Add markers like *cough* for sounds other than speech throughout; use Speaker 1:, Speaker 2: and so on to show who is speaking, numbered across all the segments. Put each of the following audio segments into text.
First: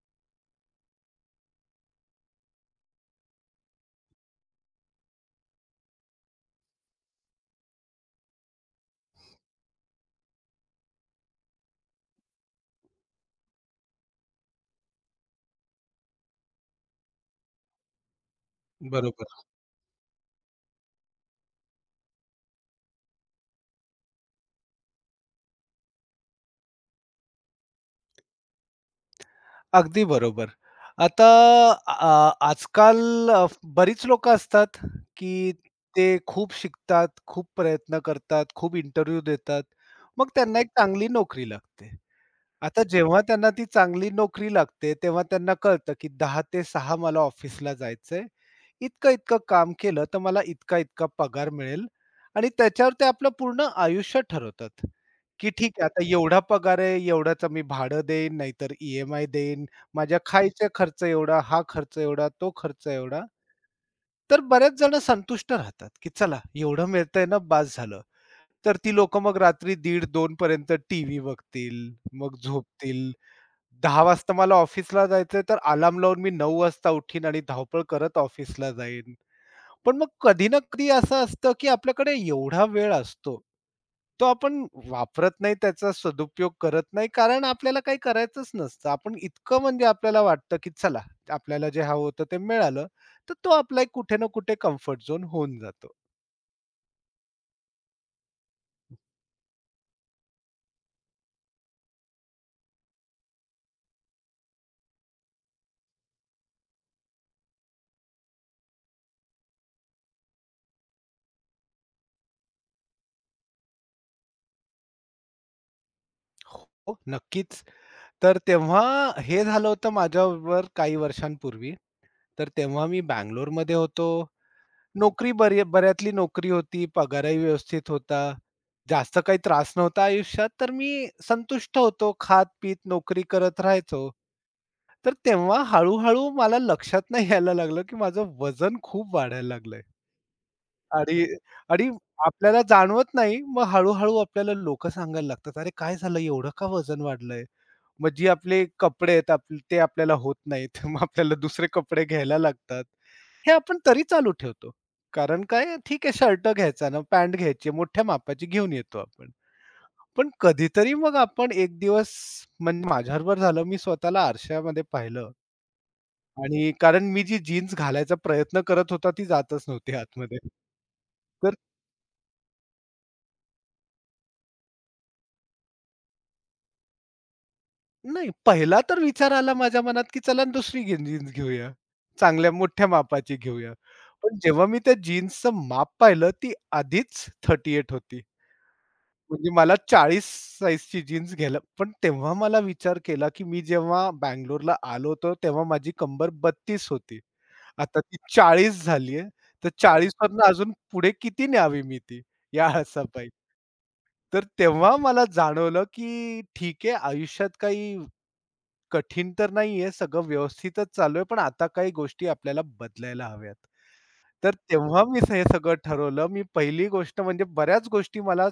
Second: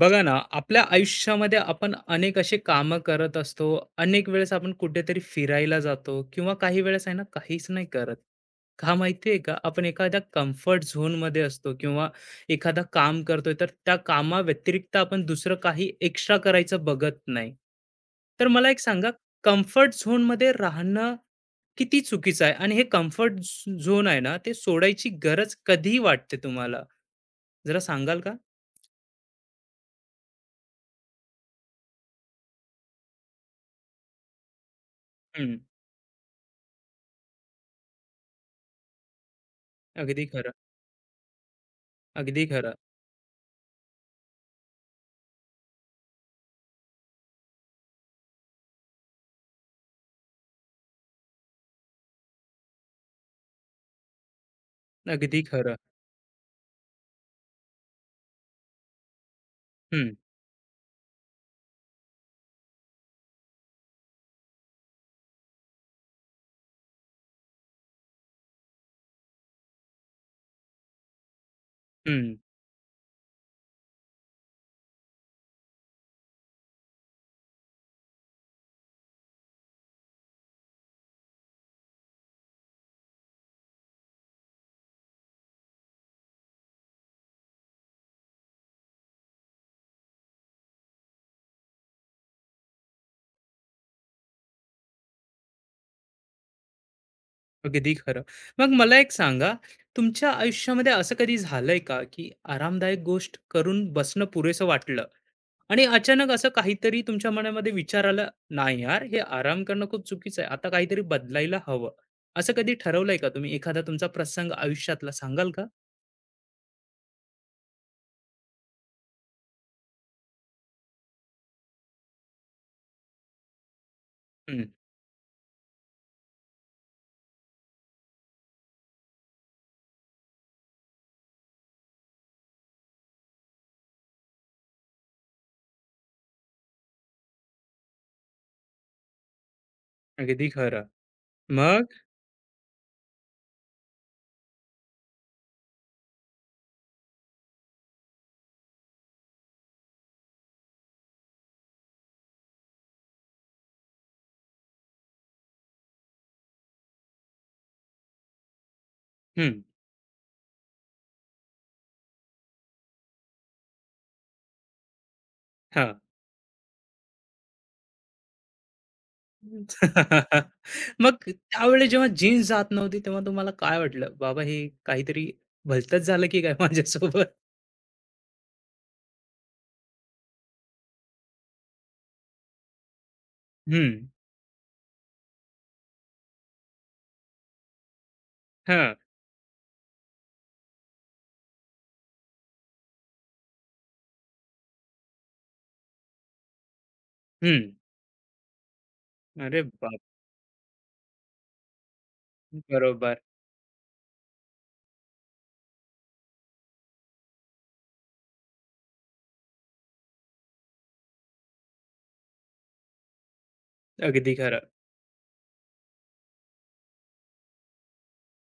Speaker 1: बघा ना, आपल्या आयुष्यामध्ये आपण अनेक असे कामं करत असतो. अनेक वेळेस आपण कुठेतरी फिरायला जातो किंवा काही वेळेस आहे ना, काहीच नाही करत. का माहिती आहे का? आपण एखाद्या कम्फर्ट झोनमध्ये असतो किंवा एखादं काम करतोय, तर त्या कामाव्यतिरिक्त आपण दुसरं काही एक्स्ट्रा करायचं बघत नाही. तर मला एक सांगा,
Speaker 2: बरोबर.
Speaker 1: कम्फर्ट झोनमध्ये राहणं किती चुकीचं आहे? आणि हे कम्फर्ट झोन आहे ना, ते सोडायची गरज कधी वाटते तुम्हाला? जरा सांगाल का?
Speaker 2: अगदी बरोबर. आता आ आजकाल, बरीच लोकं असतात, की
Speaker 1: हं.
Speaker 2: ते खूप शिकतात, खूप प्रयत्न करतात, खूप इंटरव्ह्यू देतात.
Speaker 1: अगदी
Speaker 2: मग
Speaker 1: खरं.
Speaker 2: त्यांना एक चांगली नोकरी लागते.
Speaker 1: अगदी खरं,
Speaker 2: आता जेव्हा त्यांना ती चांगली नोकरी लागते, तेव्हा त्यांना कळतं, की 10 ते 6 मला ऑफिसला जायचंय. इतकं-इतकं काम केलं तर मला इतका-इतका पगार मिळेल आणि त्याच्यावर ते आपलं पूर्ण आयुष्य ठरवतात,
Speaker 1: अगदी
Speaker 2: की
Speaker 1: खरं.
Speaker 2: ठीक आहे आता एवढा पगार आहे, एवढाच मी भाडं देईन, नाहीतर देईन,
Speaker 1: हं,
Speaker 2: माझ्या खायचा खर्च एवढा, हा खर्च एवढा, तो खर्च एवढा. तर बरेच जण संतुष्ट राहतात, की चला एवढं मिळतंय ना बास झालं. तर ती लोकं मग रात्री 1:30-2 पर्यंत टीव्ही बघतील,
Speaker 1: हं.
Speaker 2: मग झोपतील. 10:00 वाजता मला ऑफिसला जायचंय तर अलार्म लावून मी 9:00 वाजता उठीन आणि धावपळ करत ऑफिसला जाईन. पण मग कधी ना कधी असं असतं, की आपल्याकडे एवढा वेळ असतो, तो आपण वापरत नाही, त्याचा सदुपयोग करत नाही, कारण आपल्याला काही करायचंच नसतं. आपण इतकं म्हणजे आपल्याला वाटतं, की चला आपल्याला जे हवं होतं ते मिळालं, तर तो आपला एक कुठे ना कुठे कम्फर्ट झोन होऊन जातो.
Speaker 1: अगदी खरं. मग मला एक सांगा, तुमच्या आयुष्यामध्ये असं कधी झालंय का, की आरामदायक गोष्ट करून बसणं पुरेसं वाटलं आणि अचानक असं काहीतरी तुमच्या मनामध्ये विचार आला, "नाही यार, हे आराम करणं खूप चुकीचं आहे. आता काहीतरी बदलायला हवं." असं कधी ठरवलंय का तुम्ही? एखादा तुमचा प्रसंग आयुष्यातला सांगाल का?
Speaker 2: हो, नक्कीच. तर तेव्हा हे झालं होतं माझ्याबरोबर काही वर्षांपूर्वी. तर तेव्हा मी बंगलोरमध्ये होतो.
Speaker 1: हं.
Speaker 2: नोकरी बऱ्यातली नोकरी होती, पगारही व्यवस्थित होता. जास्त काही त्रास नव्हता आयुष्यात, तर मी संतुष्ट होतो. खात-पीत नोकरी करत राहायचो. तर तेव्हा हळू-हळू मला लक्षात नाही यायला लागलं, की माझं वजन खूप वाढायला लागलंय.
Speaker 1: अगदी खरं.
Speaker 2: आणि आणि
Speaker 1: मग?
Speaker 2: आपल्याला जाणवत नाही. मग हळू आपल्याला लोकं सांगायला लागतात, "अरे, काय झालं? एवढं का वजन वाढलंय?" मग जी आपले कपडे आहेत ते आपल्याला होत नाहीत. *laughs* मग आपल्याला दुसरे कपडे घ्यायला लागतात. हे आपण तरी चालू ठेवतो. कारण काय ठीक आहे शर्ट घ्यायचा ना, पॅन्ट घ्यायची मोठ्या मापाची घेऊन येतो आपण.
Speaker 1: हं.
Speaker 2: पण कधीतरी मग आपण एक दिवस म्हणजे माझ्याबरोबर झालं मी स्वतःला आरशामध्ये पाहिलं
Speaker 1: हां.
Speaker 2: आणि कारण मी जी जीन्स घालायचा प्रयत्न करत होता ती जातच
Speaker 1: *laughs*
Speaker 2: नव्हती आतमध्ये.
Speaker 1: हं. मग
Speaker 2: तर
Speaker 1: त्यावेळेस जेव्हा जीन्स जात नव्हती, तेव्हा तुम्हाला काय वाटलं? बाबा हे काहीतरी भलतंच झालं की काय माझ्यासोबत?
Speaker 2: नाही, पहिला तर विचार आला माझ्या मनात, की चला ना दुसरी जीन्स घेऊया. चांगल्या मोठ्या मापाची घेऊया.
Speaker 1: हं.
Speaker 2: पण जेव्हा मी त्या जीन्सचं माप पाहिलं, ती आधीच 38 होती.
Speaker 1: हां.
Speaker 2: म्हणजे मला 40 साइजची जीन्स घ्यायला पण तेव्हा मला विचार केला, की मी जेव्हा बंगलोरला आलो होतो, तेव्हा माझी कंबर 32 होती.
Speaker 1: हं.
Speaker 2: आता ती 40 झाली
Speaker 1: अरे
Speaker 2: तर
Speaker 1: बाप!
Speaker 2: 40 वरनं अजून पुढे किती न्यावी मी ती? या
Speaker 1: बरोबर.
Speaker 2: हसापायी. तर तेव्हा मला जाणवलं, की ठीक आहे आयुष्यात काही कठीण तर नाहीये, सगळं व्यवस्थितच चालू आहे, पण आता काही गोष्टी आपल्याला बदलायला हव्यात.
Speaker 1: अगदी
Speaker 2: तर
Speaker 1: खरं.
Speaker 2: तेव्हा मी हे सगळं ठरवलं. मी पहिली गोष्ट म्हणजे बऱ्याच गोष्टी मला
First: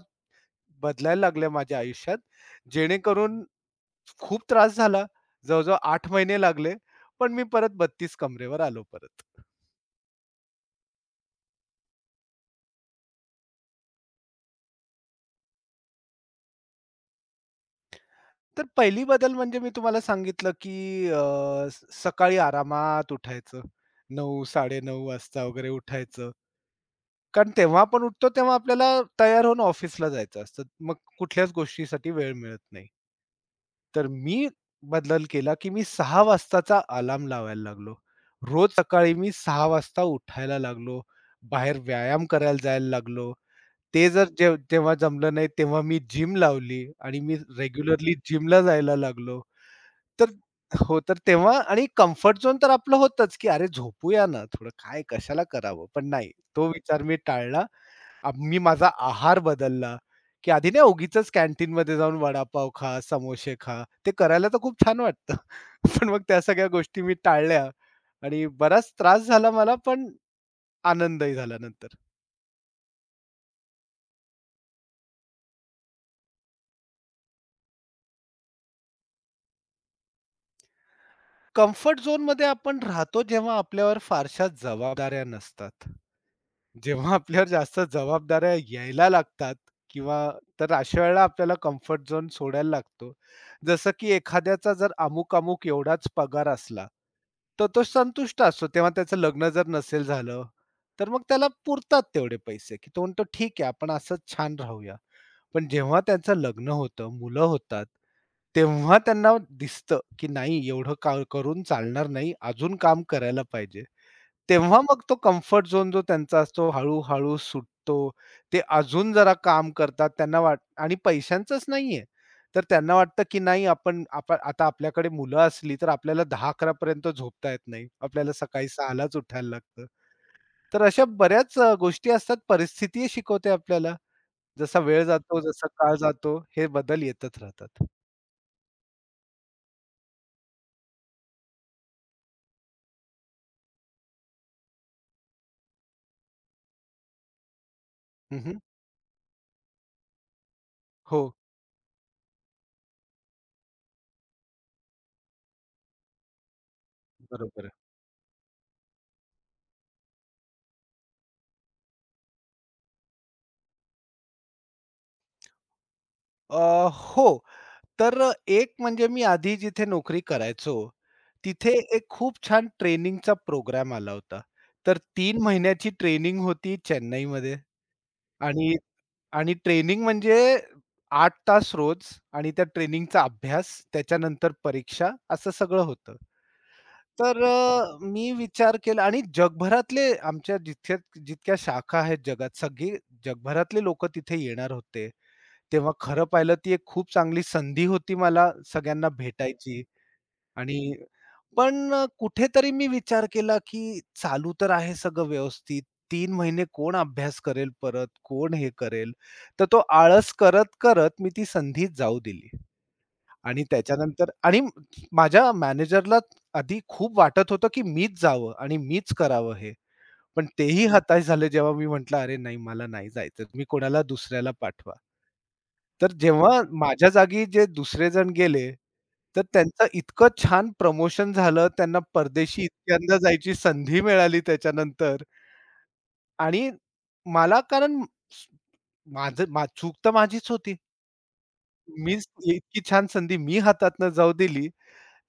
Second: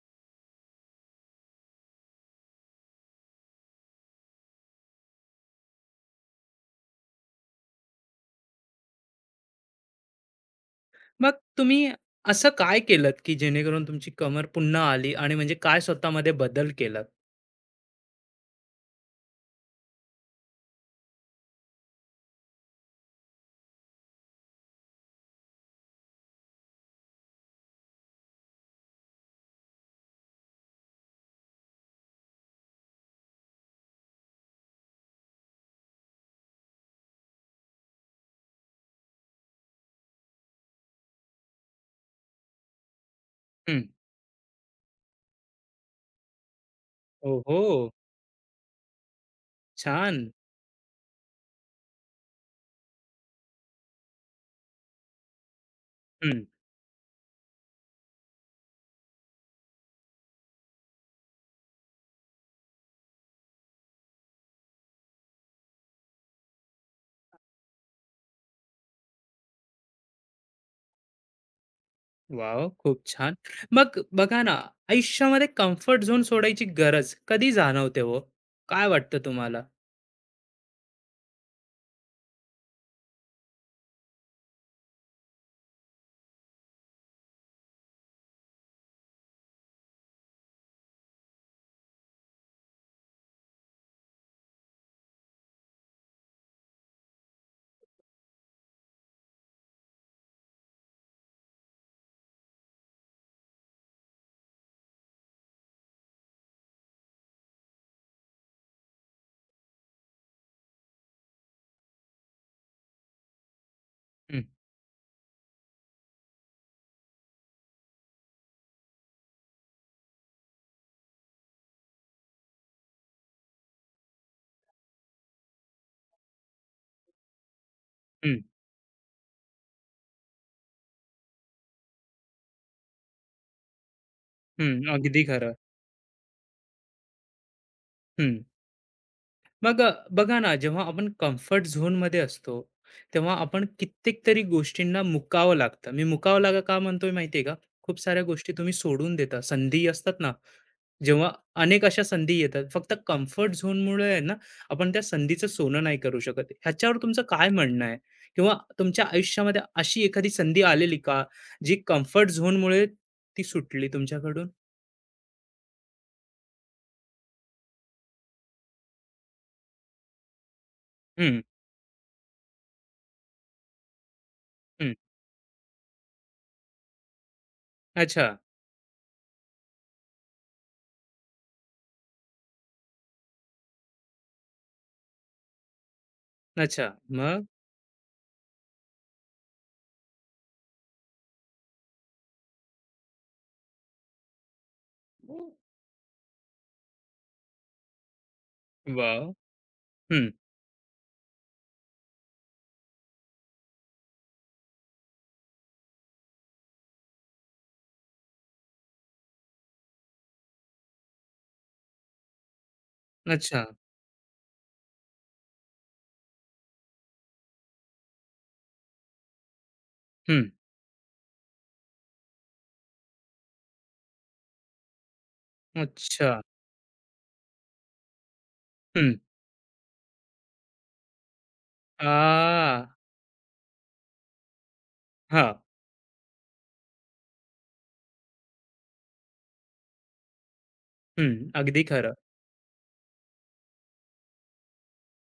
Speaker 2: बदलायला लागल्या माझ्या आयुष्यात, जेणेकरून खूप त्रास झाला. जवळ-जवळ 8 महिने लागले, पण मी परत 32 कमरेवर आलो परत.
Speaker 1: मग तुम्ही असं काय केलत की जेणेकरून तुमची कमर पुन्हा आली आणि म्हणजे काय स्वतःमध्ये बदल केलात?
Speaker 2: तर पहिली बदल म्हणजे मी तुम्हाला सांगितलं, की सकाळी आरामात उठायचं. 9:30 वाजता वगैरे उठायचं. कारण तेव्हा आपण उठतो तेव्हा आपल्याला तयार होऊन ऑफिसला जायचं असतं. मग कुठल्याच गोष्टीसाठी वेळ मिळत नाही. तर मी बदल केला, की मी 6:00 वाजताचा अलार्म लावायला लागलो. रोज सकाळी मी 6:00 वाजता उठायला लागलो. बाहेर व्यायाम करायला जायला लागलो.
Speaker 1: हं.
Speaker 2: ते जर जेव्हा जमलं नाही तेव्हा मी जिम लावली आणि मी
Speaker 1: ओहो!
Speaker 2: रेग्युलरली जिमला जायला लागलो.
Speaker 1: छान.
Speaker 2: तर हो, तर तेव्हा आणि कम्फर्ट झोन तर आपलं होतंच, की अरे झोपूया ना थोडं, काय कशाला करावं? पण नाही,
Speaker 1: हं.
Speaker 2: तो विचार मी टाळला. मी माझा आहार बदलला, की आधी नाही उगीचच कॅन्टीनमध्ये जाऊन वडापाव खा, समोसे खा. ते करायला तर खूप छान वाटतं. *laughs* पण मग त्या सगळ्या गोष्टी मी टाळल्या आणि बराच त्रास झाला मला, पण आनंदही झाला नंतर.
Speaker 1: वॉव! खूप छान. मग बघा ना, आयुष्यामध्ये कम्फर्ट झोन सोडायची गरज कधी जाणवते हो? काय वाटतं तुम्हाला?
Speaker 2: कम्फर्ट झोनमध्ये आपण राहतो, जेव्हा आपल्यावर फारशा जबाबदाऱ्या नसतात. जेव्हा आपल्यावर जास्त जबाबदाऱ्या यायला लागतात किंवा तर अशा वेळेला आपल्याला कम्फर्ट झोन सोडायला लागतो. जसं की एखाद्याचा जर अमुक-अमुक एवढाच पगार असला, तर तो संतुष्ट असतो. तेव्हा त्याचं लग्न जर नसेल झालं, तर मग त्याला पुरतात तेवढे पैसे, की तो म्हणतो ठीक आहे आपण असंच छान राहूया. पण जेव्हा त्यांचं लग्न होतं, मुलं होतात, तेव्हा त्यांना दिसतं, की नाही एवढं का करून चालणार नाही, अजून काम करायला पाहिजे.
Speaker 1: हं,
Speaker 2: तेव्हा मग तो कम्फर्ट झोन जो त्यांचा असतो हळू-हळू सुटतो. ते अजून जरा काम करतात. त्यांना वाट आणि पैशांचंच नाहीये. तर त्यांना वाटतं, की नाही आपण आता आपल्याकडे मुलं असली तर आपल्याला 10-11 पर्यंत झोपता येत नाही. आपल्याला सकाळी 6 उठायला लागतं. तर अशा बऱ्याच गोष्टी असतात. परिस्थितीही शिकवते आपल्याला.
Speaker 1: हं,
Speaker 2: जसा वेळ
Speaker 1: अगदी
Speaker 2: जातो,
Speaker 1: खरं.
Speaker 2: जसा काळ जातो, हे बदल येतच राहतात.
Speaker 1: हं. मग बघा ना, जेव्हा आपण कम्फर्ट झोनमध्ये असतो, तेव्हा आपण कित्येक तरी गोष्टींना मुकावं लागतं. मी मुकावं लागा का म्हणतोय माहिती आहे का? खूप साऱ्या गोष्टी
Speaker 2: हं,
Speaker 1: तुम्ही सोडून देता. संधी असतात ना,
Speaker 2: हो,
Speaker 1: जेव्हा अनेक अशा संधी येतात. फक्त कम्फर्ट झोनमुळे आहे ना, आपण त्या संधीचं सोनं नाही करू शकत. ह्याच्यावर तुमचं काय
Speaker 2: बरोबर आहे.
Speaker 1: म्हणणं आहे? किंवा तुमच्या आयुष्यामध्ये अशी एखादी संधी आलेली का, जी कम्फर्ट झोनमुळे ती सुटली तुमच्याकडून?
Speaker 2: अ, हो. तर एक म्हणजे मी आधी जिथे नोकरी करायचो,
Speaker 1: हं,
Speaker 2: तिथे एक खूप छान ट्रेनिंगचा प्रोग्राम आला होता.
Speaker 1: हं.
Speaker 2: तर 3 महिन्याची ट्रेनिंग होती चेन्नईमध्ये
Speaker 1: अच्छा,
Speaker 2: आणि आणि ट्रेनिंग म्हणजे 8 तास रोज आणि त्या ट्रेनिंगचा अभ्यास, त्याच्यानंतर परीक्षा असं सगळं होतं.
Speaker 1: अच्छा.
Speaker 2: तर
Speaker 1: मग?
Speaker 2: मी विचार केला आणि जगभरातले आमच्या जिथे जितक्या शाखा आहेत जगात, सगळी जगभरातले लोकं तिथे येणार होते. तेव्हा खरं पाहिलं ती एक खूप चांगली संधी होती मला सगळ्यांना
Speaker 1: वाव,
Speaker 2: भेटायची.
Speaker 1: हं.
Speaker 2: आणि पण कुठेतरी मी विचार केला, की चालू तर आहे सगळं व्यवस्थित. 3 महिने कोण अभ्यास करेल परत? कोण हे करेल? तर तो आळस करत-करत मी ती संधी जाऊ दिली. आणि
Speaker 1: अच्छा.
Speaker 2: त्याच्यानंतर माझ्या मॅनेजरला आधी खूप वाटत होतं, की मीच जावं आणि मीच करावं हे. पण
Speaker 1: हं.
Speaker 2: तेही हताश झाले जेव्हा मी म्हटलं, "अरे नाही, मला नाही जायचं. मी कोणाला दुसऱ्याला पाठवा." तर
Speaker 1: अच्छा.
Speaker 2: जेव्हा माझ्या जागी जे दुसरे जण गेले,
Speaker 1: हं.
Speaker 2: तर त्यांचं इतकं छान प्रमोशन झालं, त्यांना परदेशी
Speaker 1: आ,
Speaker 2: इतक्यांदा जायची संधी मिळाली त्याच्यानंतर.
Speaker 1: हां.
Speaker 2: आणि मला कारण स- माझं चूक तर माझीच होती.
Speaker 1: हं. अगदी खरं,
Speaker 2: मीच इतकी छान संधी मी हातातनं जाऊ दिली.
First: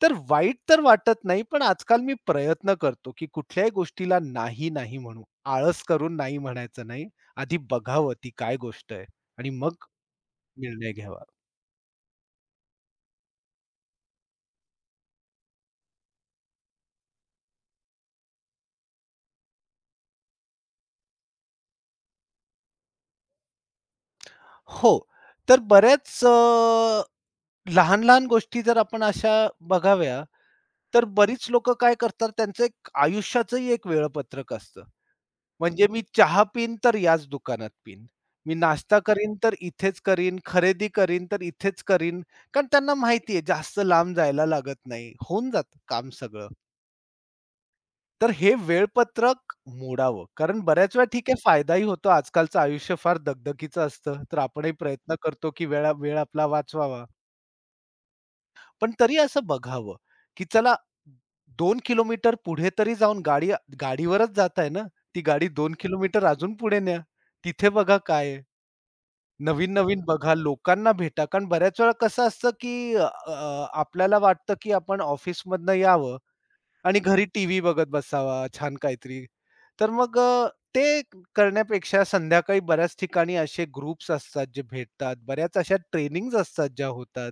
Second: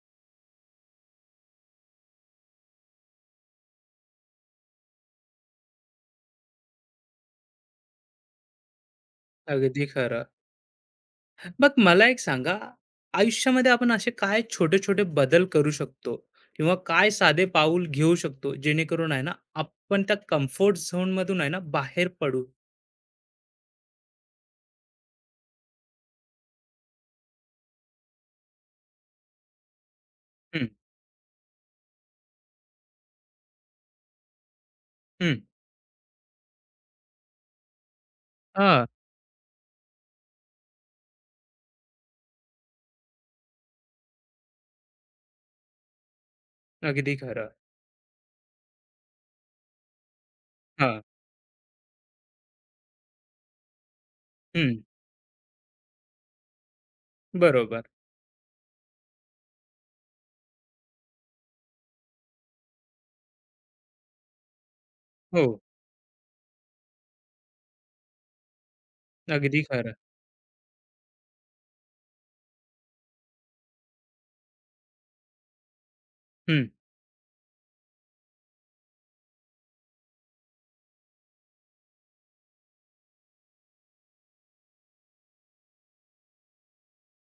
Speaker 2: तर वाईट तर वाटत नाही, पण आजकाल मी प्रयत्न करतो, की कुठल्याही गोष्टीला नाही, नाही म्हणू. आळस करून नाही म्हणायचं नाही. आधी बघावं ती काय गोष्ट आहे आणि मग
Speaker 1: अगदी खरं.
Speaker 2: निर्णय घ्यावा.
Speaker 1: मग मला एक सांगा, आयुष्यामध्ये आपण असे काय छोटे-छोटे बदल करू शकतो किंवा काय साधे पाऊल घेऊ शकतो, जेणेकरून आहे ना, आपण त्या कम्फर्ट झोनमधून आहे ना, बाहेर पडू?
Speaker 2: हो. तर बऱ्याच लहान-लहान गोष्टी जर आपण अशा बघाव्या,
Speaker 1: हं,
Speaker 2: तर बरीच लोकं काय करतात त्यांचं एक आयुष्याचंही एक वेळापत्रक असतं.
Speaker 1: हं.
Speaker 2: म्हणजे मी चहा पीन तर याच दुकानात पीन. मी
Speaker 1: हां,
Speaker 2: नाश्ता करीन तर इथेच करीन, खरेदी करीन तर इथेच करीन. कारण त्यांना माहिती आहे जास्त लांब जायला लागत नाही. होऊन जातं काम सगळं.
Speaker 1: अगदी खरं.
Speaker 2: तर हे वेळपत्रक मोडावं. कारण बऱ्याच
Speaker 1: हां.
Speaker 2: वेळा ठीक आहे फायदाही होतो. आजकालचं आयुष्य फार दगदगीचं असतं. तर आपणही
Speaker 1: हं.
Speaker 2: प्रयत्न करतो, की वेळ आपला वाचवावा.
Speaker 1: बरोबर.
Speaker 2: पण तरी असं बघावं, की चला 2 किलोमीटर पुढे तरी जाऊन गाडीवरच जाताय ना, ती गाडी
Speaker 1: हो,
Speaker 2: 2 किलोमीटर अजून पुढे न्या. तिथे बघा काय आहे.
Speaker 1: अगदी खरं.
Speaker 2: नवीन-नवीन बघा, लोकांना भेटा. कारण बऱ्याच वेळा कसं असतं, की अ, अ, आपल्याला वाटतं, की आपण ऑफिसमधनं यावं
Speaker 1: हं,
Speaker 2: आणि घरी टीव्ही बघत बसावा छान काहीतरी. तर मग ते करण्यापेक्षा संध्याकाळी बऱ्याच ठिकाणी असे ग्रुप्स असतात जे भेटतात. बऱ्याच अशा ट्रेनिंग्ज असतात ज्या होतात.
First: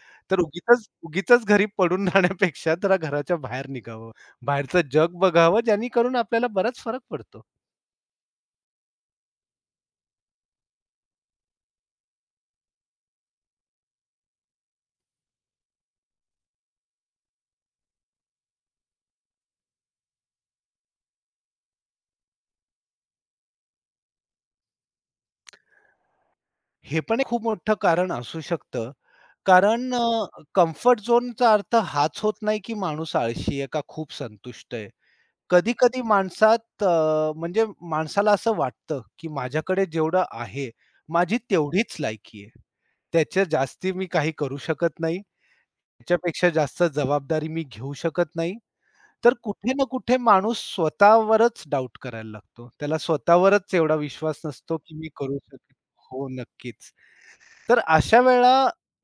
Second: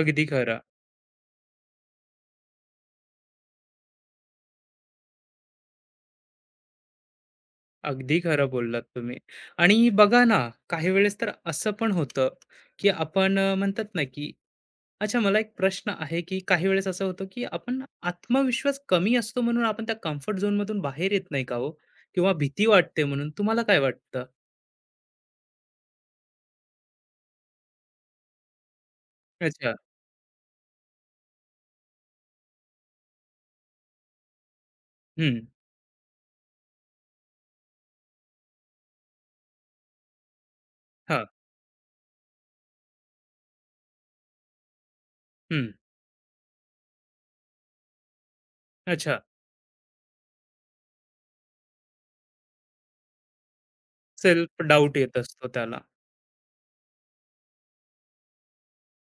Speaker 1: अगदी
Speaker 2: तर
Speaker 1: खरं.
Speaker 2: उगीचच उगीचच घरी पडून *laughs* राहण्यापेक्षा जरा घराच्या बाहेर निघावं. बाहेरचं जग बघावं जेणेकरून आपल्याला बराच फरक पडतो.
Speaker 1: अगदी खरं बोललात तुम्ही. आणि बघा ना, काही वेळेस तर असं पण होतं, की आपण म्हणतात ना, की अच्छा मला एक प्रश्न आहे, की काही वेळेस असं होतं, की आपण आत्मविश्वास कमी असतो म्हणून आपण त्या कम्फर्ट झोनमधून बाहेर येत नाही का हो? किंवा भीती वाटते म्हणून तुम्हाला काय वाटतं?
Speaker 2: हे पण एक खूप मोठं कारण असू शकतं.
Speaker 1: अच्छा.
Speaker 2: कारण कम्फर्ट झोनचा अर्थ हाच होत नाही की माणूस आळशी आहे का खूप संतुष्ट आहे.
Speaker 1: हं.
Speaker 2: कधी-कधी माणसात म्हणजे माणसाला असं वाटतं, की माझ्याकडे जेवढं आहे,
Speaker 1: हां.
Speaker 2: माझी तेवढीच लायकी आहे. त्याच्या जास्ती मी काही करू शकत नाही.
Speaker 1: हं.
Speaker 2: त्याच्यापेक्षा जास्त जबाबदारी मी घेऊ शकत नाही.
Speaker 1: अच्छा.
Speaker 2: तर कुठे ना कुठे माणूस स्वतःवरच डाउट करायला लागतो. त्याला स्वतःवरच एवढा विश्वास
Speaker 1: सेल्फ
Speaker 2: नसतो, की
Speaker 1: डाउट
Speaker 2: मी
Speaker 1: येत
Speaker 2: करू
Speaker 1: असतो
Speaker 2: शकेन.
Speaker 1: त्याला.
Speaker 2: हो, नक्कीच. तर अशा वेळा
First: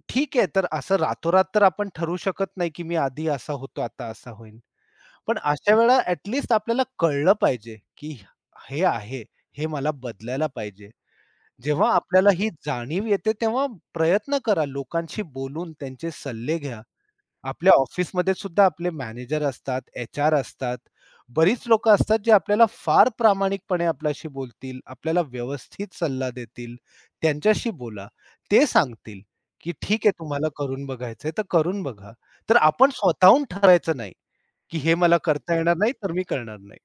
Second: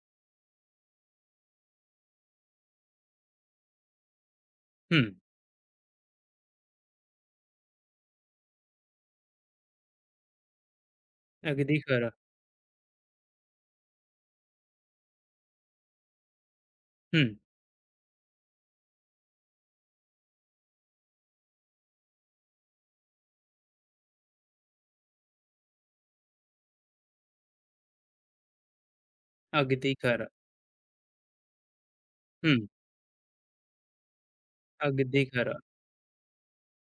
Speaker 2: ठीक आहे, तर असं रातोरात तर आपण ठरवू शकत नाही, की मी आधी असा होतो, आता असा होईन.
Speaker 1: हं.
Speaker 2: पण अशा वेळा ॲट लिस्ट आपल्याला कळलं पाहिजे, की हे आहे, हे मला बदलायला पाहिजे.
Speaker 1: अगदी
Speaker 2: जेव्हा
Speaker 1: खरं.
Speaker 2: आपल्याला ही जाणीव येते, तेव्हा प्रयत्न करा लोकांशी बोलून त्यांचे सल्ले घ्या.
Speaker 1: हं.
Speaker 2: आपल्या ऑफिसमध्ये सुद्धा आपले मॅनेजर असतात, एच-आर असतात. बरीच लोकं असतात, जे आपल्याला फार प्रामाणिकपणे आपल्याशी बोलतील, आपल्याला व्यवस्थित सल्ला देतील. त्यांच्याशी बोला. ते सांगतील, की
Speaker 1: अगदी
Speaker 2: "ठीक आहे,
Speaker 1: खरं.
Speaker 2: तुम्हाला करून बघायचंय, तर करून बघा." तर
Speaker 1: हं.
Speaker 2: आपण स्वतःहून ठरवायचं नाही. की हे मला
Speaker 1: अगदी
Speaker 2: करता
Speaker 1: खरं.
Speaker 2: येणार नाही, तर मी करणार नाही.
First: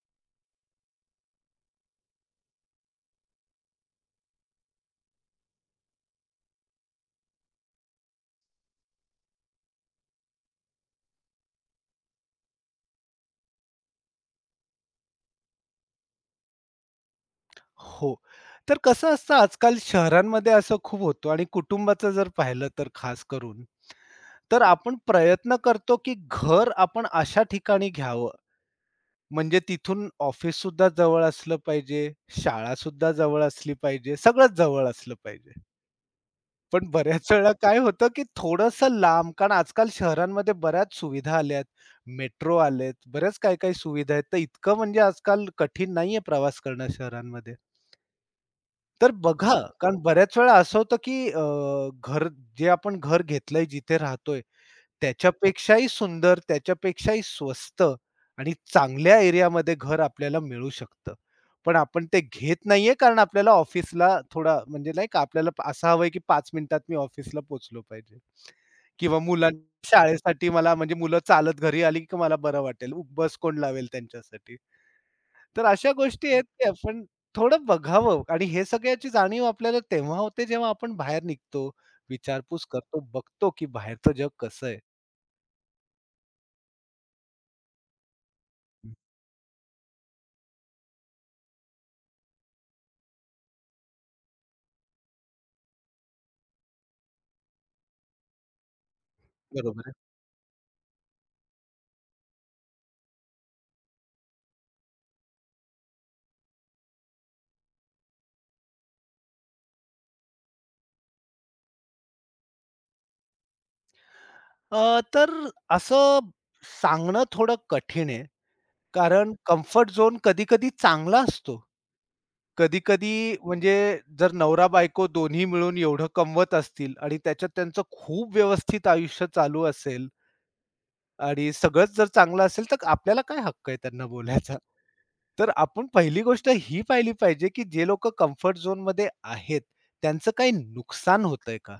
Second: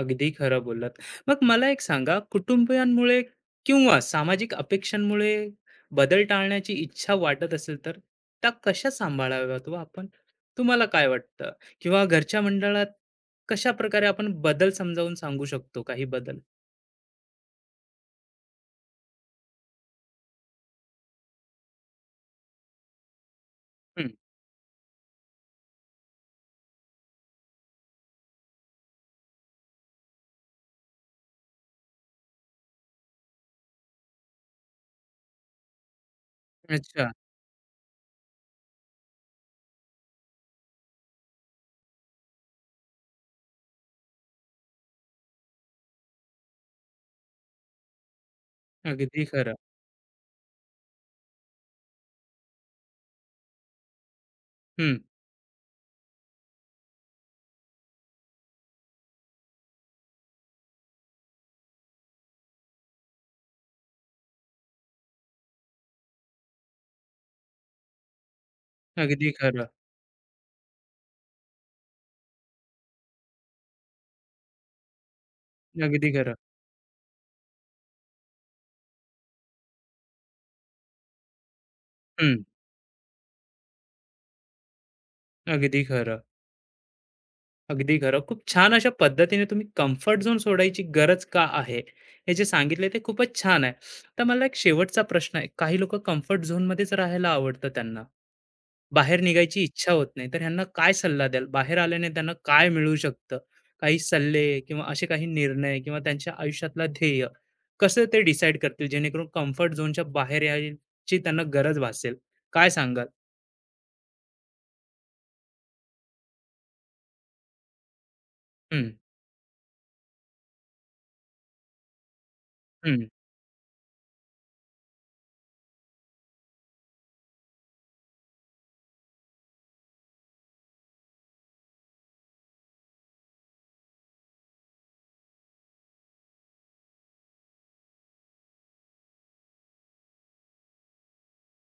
Speaker 1: अगदी खरं बोललात. मग मला एक सांगा, कुटुंबियांमुळे किंवा सामाजिक अपेक्षांमुळे बदल टाळण्याची इच्छा वाटत असेल तर, त्या कशा सांभाळाव्यात हो आपण? तुम्हाला काय वाटतं? किंवा घरच्या मंडळात कशा प्रकारे आपण बदल समजावून सांगू शकतो काही बदल?
Speaker 2: हो. तर कसं असतं आजकाल शहरांमध्ये असं खूप होतो आणि कुटुंबाचं जर पाहिलं तर खास करून,
Speaker 1: हं,
Speaker 2: तर आपण प्रयत्न करतो की घर आपण अशा ठिकाणी घ्यावं, म्हणजे तिथून ऑफिससुद्धा जवळ असलं पाहिजे, शाळासुद्धा जवळ असली पाहिजे, सगळंच जवळ असलं पाहिजे. पण
Speaker 1: अच्छा.
Speaker 2: बऱ्याच वेळा काय होतं, की थोडंसं लांब कारण आजकाल शहरांमध्ये बऱ्याच सुविधा आल्यात. मेट्रो आलेत, बऱ्याच काही-काही सुविधा आहेत. तर इतकं म्हणजे आजकाल कठीण नाहीये प्रवास करणं शहरांमध्ये. तर
Speaker 1: अगदी
Speaker 2: बघा,
Speaker 1: खरं.
Speaker 2: हो. कारण बऱ्याच वेळा असं होतं, की घर जे आपण घर घेतलंय जिथे राहतोय,
Speaker 1: हं,
Speaker 2: त्याच्यापेक्षाही सुंदर, त्याच्यापेक्षाही स्वस्त आणि चांगल्या एरियामध्ये घर आपल्याला मिळू शकतं. पण आपण ते घेत नाहीये कारण आपल्याला ऑफिसला थोडा म्हणजे नाही का आपल्याला असं हवंय की 5 मिनिटात मी ऑफिसला पोहोचलो पाहिजे किंवा
Speaker 1: अगदी खरं.
Speaker 2: मुलांच्या शाळेसाठी मला म्हणजे मुलं चालत घरी आली की मला बरं वाटेल. बस कोण लावेल त्यांच्यासाठी. तर अशा
Speaker 1: अगदी
Speaker 2: गोष्टी
Speaker 1: खरं.
Speaker 2: आहेत की आपण थोडं बघावं आणि हे सगळ्याची जाणीव आपल्याला तेव्हा होते जेव्हा आपण बाहेर निघतो,
Speaker 1: हं,
Speaker 2: विचारपूस करतो, बघतो की बाहेरचं जग कसं आहे.
Speaker 1: अगदी खरं. अगदी खरं. खूप छान अशा पद्धतीने तुम्ही कम्फर्ट झोन सोडायची गरज का आहे, हे जे सांगितले ते खूपच छान आहे. तर मला एक शेवटचा प्रश्न आहे. काही लोकं कम्फर्ट झोनमध्येच राहायला आवडतं त्यांना. बाहेर निघायची इच्छा
Speaker 2: बरोबर.
Speaker 1: होत नाही. तर ह्यांना काय सल्ला द्याल? बाहेर आल्याने त्यांना काय मिळू शकतं? काही सल्ले किंवा असे काही निर्णय किंवा त्यांच्या आयुष्यातला ध्येय कसं ते डिसाईड करतील जेणेकरून कम्फर्ट झोनच्या बाहेर यायची त्यांना गरज भासेल? काय सांगाल?
Speaker 2: तर असं सांगणं थोडं कठीण आहे.
Speaker 1: हं,
Speaker 2: कारण कम्फर्ट झोन कधी-कधी चांगला असतो.
Speaker 1: हं.
Speaker 2: कधी-कधी म्हणजे जर नवरा-बायको दोन्ही मिळून एवढं कमवत असतील आणि त्याच्यात त्यांचं खूप व्यवस्थित आयुष्य चालू असेल आणि सगळंच जर चांगलं असेल, तर आपल्याला काय हक्क आहे त्यांना बोलायचा? तर आपण पहिली गोष्ट ही पाहिली पाहिजे, की जे लोकं कम्फर्ट झोनमध्ये आहेत, त्यांचं काही नुकसान होतंय का?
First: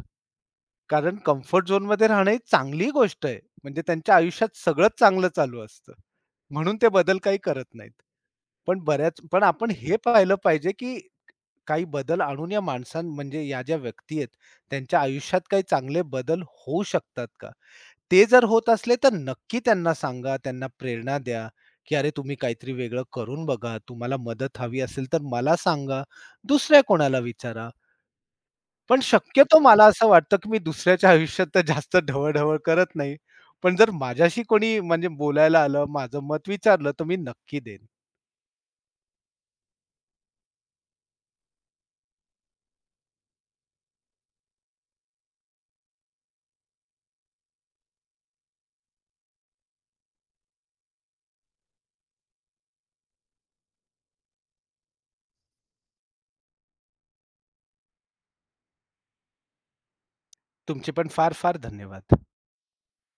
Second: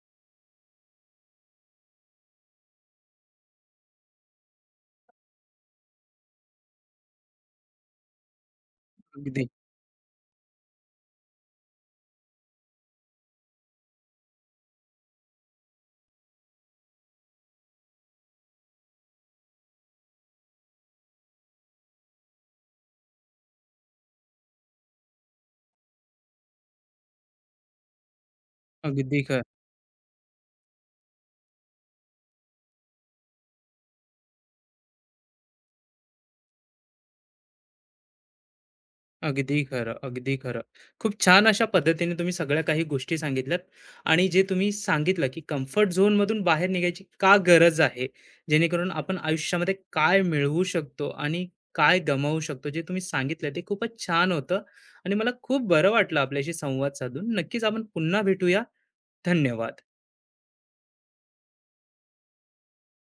Speaker 2: कारण कम्फर्ट झोनमध्ये राहणं ही चांगली गोष्ट आहे. म्हणजे त्यांच्या आयुष्यात सगळंच चांगलं चालू असतं. म्हणून ते बदल काही करत नाहीत. पण बऱ्याच पण
Speaker 1: अगदी,
Speaker 2: आपण हे पाहिलं पाहिजे, की काही बदल आणून या माणसां म्हणजे या ज्या व्यक्ती आहेत, त्यांच्या आयुष्यात काही चांगले बदल होऊ शकतात का? ते जर होत असले तर नक्की त्यांना सांगा, त्यांना प्रेरणा द्या, की "अरे तुम्ही काहीतरी वेगळं करून बघा. तुम्हाला मदत हवी असेल तर मला सांगा. दुसऱ्या कोणाला विचारा." पण
Speaker 1: अगदी खरं.
Speaker 2: शक्यतो मला असं वाटतं, की मी दुसऱ्याच्या आयुष्यात तर जास्त ढवळ करत नाही. पण जर माझ्याशी कोणी म्हणजे बोलायला आलं, माझं मत विचारलं, तर मी नक्की देईन.
Speaker 1: अगदी खरं, अगदी खरं. खूप छान अशा पद्धतीने तुम्ही सगळ्या काही गोष्टी सांगितल्यात आणि जे तुम्ही सांगितलं, की कम्फर्ट झोनमधून बाहेर निघायची का गरज आहे? जेणेकरून आपण आयुष्यामध्ये काय मिळवू शकतो आणि काय गमावू शकतो? जे तुम्ही सांगितलं ते खूपच छान होतं आणि मला खूप बरं वाटलं आपल्याशी संवाद साधून. नक्कीच आपण पुन्हा भेटूया. धन्यवाद.
Speaker 2: तुमचे पण फार-फार धन्यवाद.